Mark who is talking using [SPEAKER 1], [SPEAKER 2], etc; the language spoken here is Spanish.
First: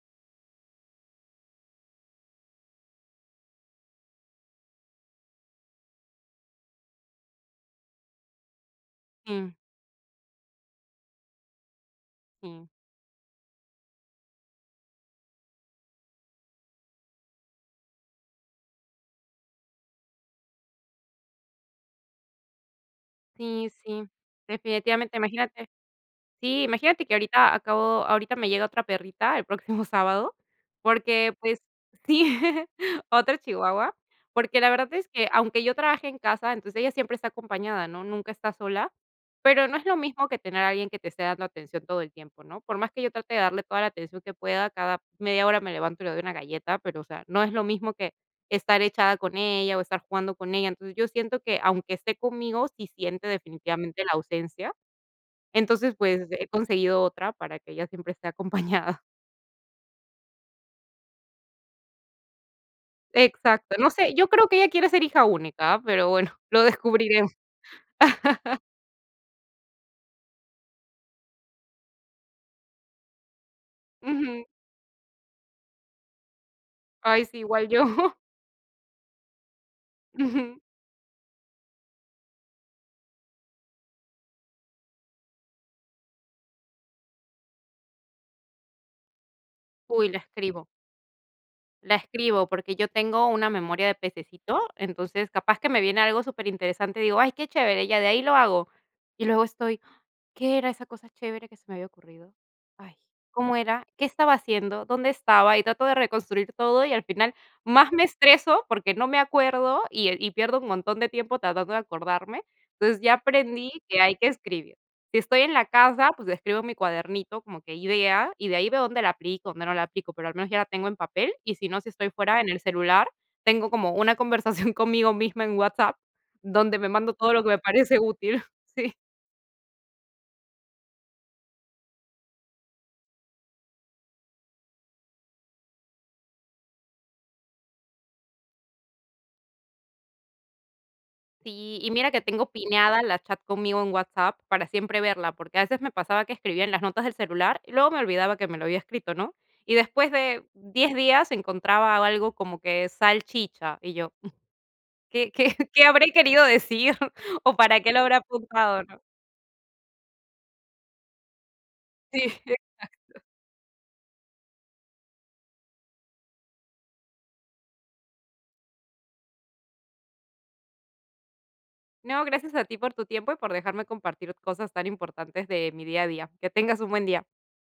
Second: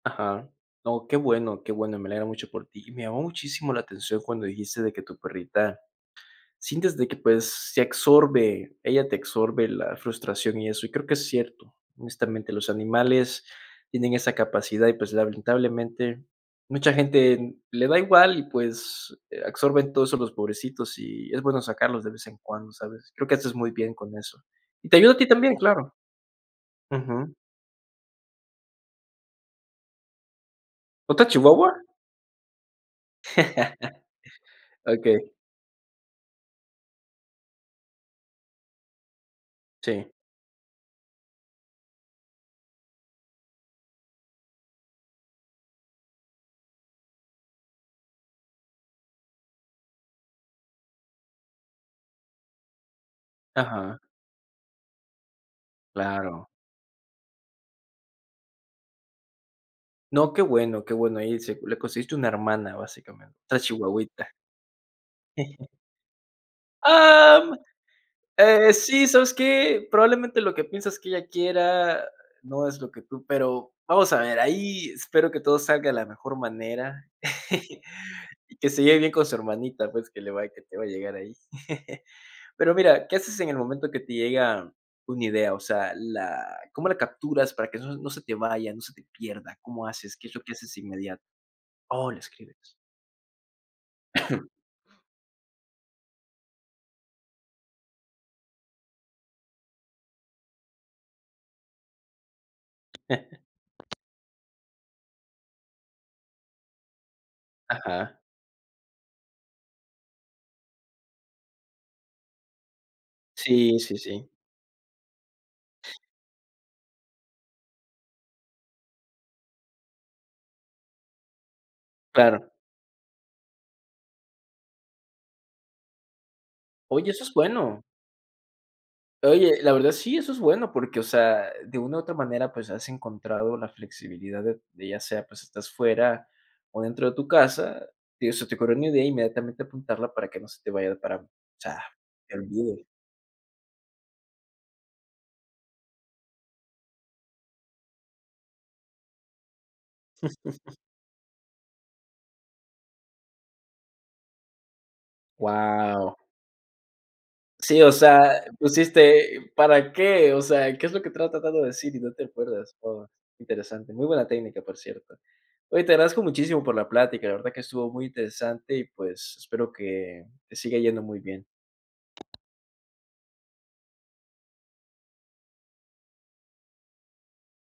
[SPEAKER 1] Ajá, no, qué bueno, qué bueno, me alegra mucho por ti. Y, me llamó muchísimo la atención, cuando dijiste de que tu perrita, sientes de que, pues, se absorbe, ella te
[SPEAKER 2] Sí.
[SPEAKER 1] absorbe la frustración y eso, y creo que es cierto. Honestamente,
[SPEAKER 2] Sí.
[SPEAKER 1] los animales tienen esa capacidad y, pues, lamentablemente mucha gente, mm, le da igual, y pues, eh, absorben todo eso los pobrecitos, y es bueno sacarlos de vez en cuando, ¿sabes? Creo que, haces
[SPEAKER 2] Sí,
[SPEAKER 1] muy bien
[SPEAKER 2] sí,
[SPEAKER 1] con eso. Y te ayuda a
[SPEAKER 2] definitivamente,
[SPEAKER 1] ti también,
[SPEAKER 2] imagínate.
[SPEAKER 1] claro.
[SPEAKER 2] Sí, imagínate, que
[SPEAKER 1] Ujú.
[SPEAKER 2] ahorita acabo ahorita me llega otra perrita, el próximo sábado,
[SPEAKER 1] ¿Otra
[SPEAKER 2] porque, pues
[SPEAKER 1] chihuahua?
[SPEAKER 2] sí, otra chihuahua, porque, la verdad es que,
[SPEAKER 1] Okey.
[SPEAKER 2] aunque yo trabaje en casa, entonces, ella siempre está acompañada, ¿no? Nunca está sola, pero, no es lo
[SPEAKER 1] Sí.
[SPEAKER 2] mismo que tener a alguien, que te esté dando atención todo el tiempo, ¿no? Por más que yo trate, de darle toda la atención que pueda, cada media hora me levanto, y le doy una galleta, pero, o sea, no es lo mismo, que estar echada con ella, o estar jugando con ella. Entonces yo siento que, aunque esté conmigo, sí siente
[SPEAKER 1] Ajá.
[SPEAKER 2] definitivamente la ausencia. Entonces, pues,
[SPEAKER 1] Claro.
[SPEAKER 2] eh, conseguido otra, para que ella siempre esté acompañada.
[SPEAKER 1] No, qué bueno qué bueno, ahí, se le conseguiste una hermana, básicamente, otra
[SPEAKER 2] Exacto. No sé, yo
[SPEAKER 1] chihuahuita.
[SPEAKER 2] creo que ella quiere ser hija única, pero, bueno, lo descubriré.
[SPEAKER 1] ¡Am! Eh, sí, ¿sabes qué? Probablemente, lo que piensas que ella quiera, no es lo que tú pero, vamos a ver,
[SPEAKER 2] Ujú.
[SPEAKER 1] ahí espero que todo salga de la mejor manera,
[SPEAKER 2] Ay, sí, igual yo.
[SPEAKER 1] y que se lleve bien con su hermanita, pues, que le va
[SPEAKER 2] Ujú.
[SPEAKER 1] que te va, a llegar ahí. Pero, mira, ¿qué haces en el momento, que te llega una idea? O sea, la ¿cómo la capturas, para que eso no se te vaya, no se te pierda? ¿Cómo
[SPEAKER 2] Uy,
[SPEAKER 1] haces?
[SPEAKER 2] la
[SPEAKER 1] ¿Qué es lo que
[SPEAKER 2] escribo
[SPEAKER 1] haces de inmediato?
[SPEAKER 2] la
[SPEAKER 1] Oh, la
[SPEAKER 2] escribo, porque,
[SPEAKER 1] escribes.
[SPEAKER 2] yo tengo una memoria de pececito. Entonces, capaz que me viene algo superinteresante, y digo: "Ay, qué chévere, ya de ahí lo hago". Y luego estoy: "¿Qué era esa cosa chévere, que se me había ocurrido? Ay, ¿cómo era? ¿Qué estaba haciendo? ¿Dónde estaba?". Y trato de reconstruir todo, y al final más me
[SPEAKER 1] Ajá.
[SPEAKER 2] estreso, porque, no me acuerdo, y, eh, y pierdo un montón de tiempo, tratando de acordarme. Entonces, ya aprendí
[SPEAKER 1] Sí, sí,
[SPEAKER 2] que hay
[SPEAKER 1] sí.
[SPEAKER 2] que escribir. Si estoy en la casa, pues, escribo mi cuadernito como que idea, y de ahí veo dónde la aplico, dónde no la aplico, pero, al menos ya la tengo en papel, y si no, si estoy fuera en
[SPEAKER 1] Claro.
[SPEAKER 2] el celular, tengo como una conversación conmigo misma en WhatsApp, donde me
[SPEAKER 1] Oye,
[SPEAKER 2] mando
[SPEAKER 1] eso
[SPEAKER 2] todo
[SPEAKER 1] es
[SPEAKER 2] lo que me
[SPEAKER 1] bueno.
[SPEAKER 2] parece útil, sí.
[SPEAKER 1] Oye, la verdad sí, eso es bueno, porque, o sea, de una u otra manera, pues, has encontrado la flexibilidad, de de ya sea, pues, estás fuera, o dentro de tu casa, digo, se te ocurrió una idea, inmediatamente apuntarla, para que no se te vaya para o sea,
[SPEAKER 2] Sí, y mira que
[SPEAKER 1] se te
[SPEAKER 2] tengo
[SPEAKER 1] olvide.
[SPEAKER 2] pineada la chat conmigo en WhatsApp, para siempre verla, porque, a veces me pasaba que escribía en las notas del celular, y luego me olvidaba, que me lo había escrito, ¿no? Y después de 10 días, encontraba algo como que salchicha y yo, mm, ¿qué qué qué habré
[SPEAKER 1] Guau.
[SPEAKER 2] querido decir o para
[SPEAKER 1] Sí, o
[SPEAKER 2] qué lo habré
[SPEAKER 1] sea,
[SPEAKER 2] apuntado, ¿no?
[SPEAKER 1] pusiste, ¿para qué? O sea, ¿qué es lo que estás tratando de decir, y no
[SPEAKER 2] Si,
[SPEAKER 1] te
[SPEAKER 2] exacto.
[SPEAKER 1] acuerdas? Oh, interesante, muy buena técnica, por cierto. Oye, te agradezco muchísimo, por la plática, la verdad que estuvo muy interesante, y pues, espero que te siga yendo muy bien.
[SPEAKER 2] No, gracias a ti por tu tiempo, y por dejarme compartir cosas tan importantes, de mi día a día. Que tengas un buen día.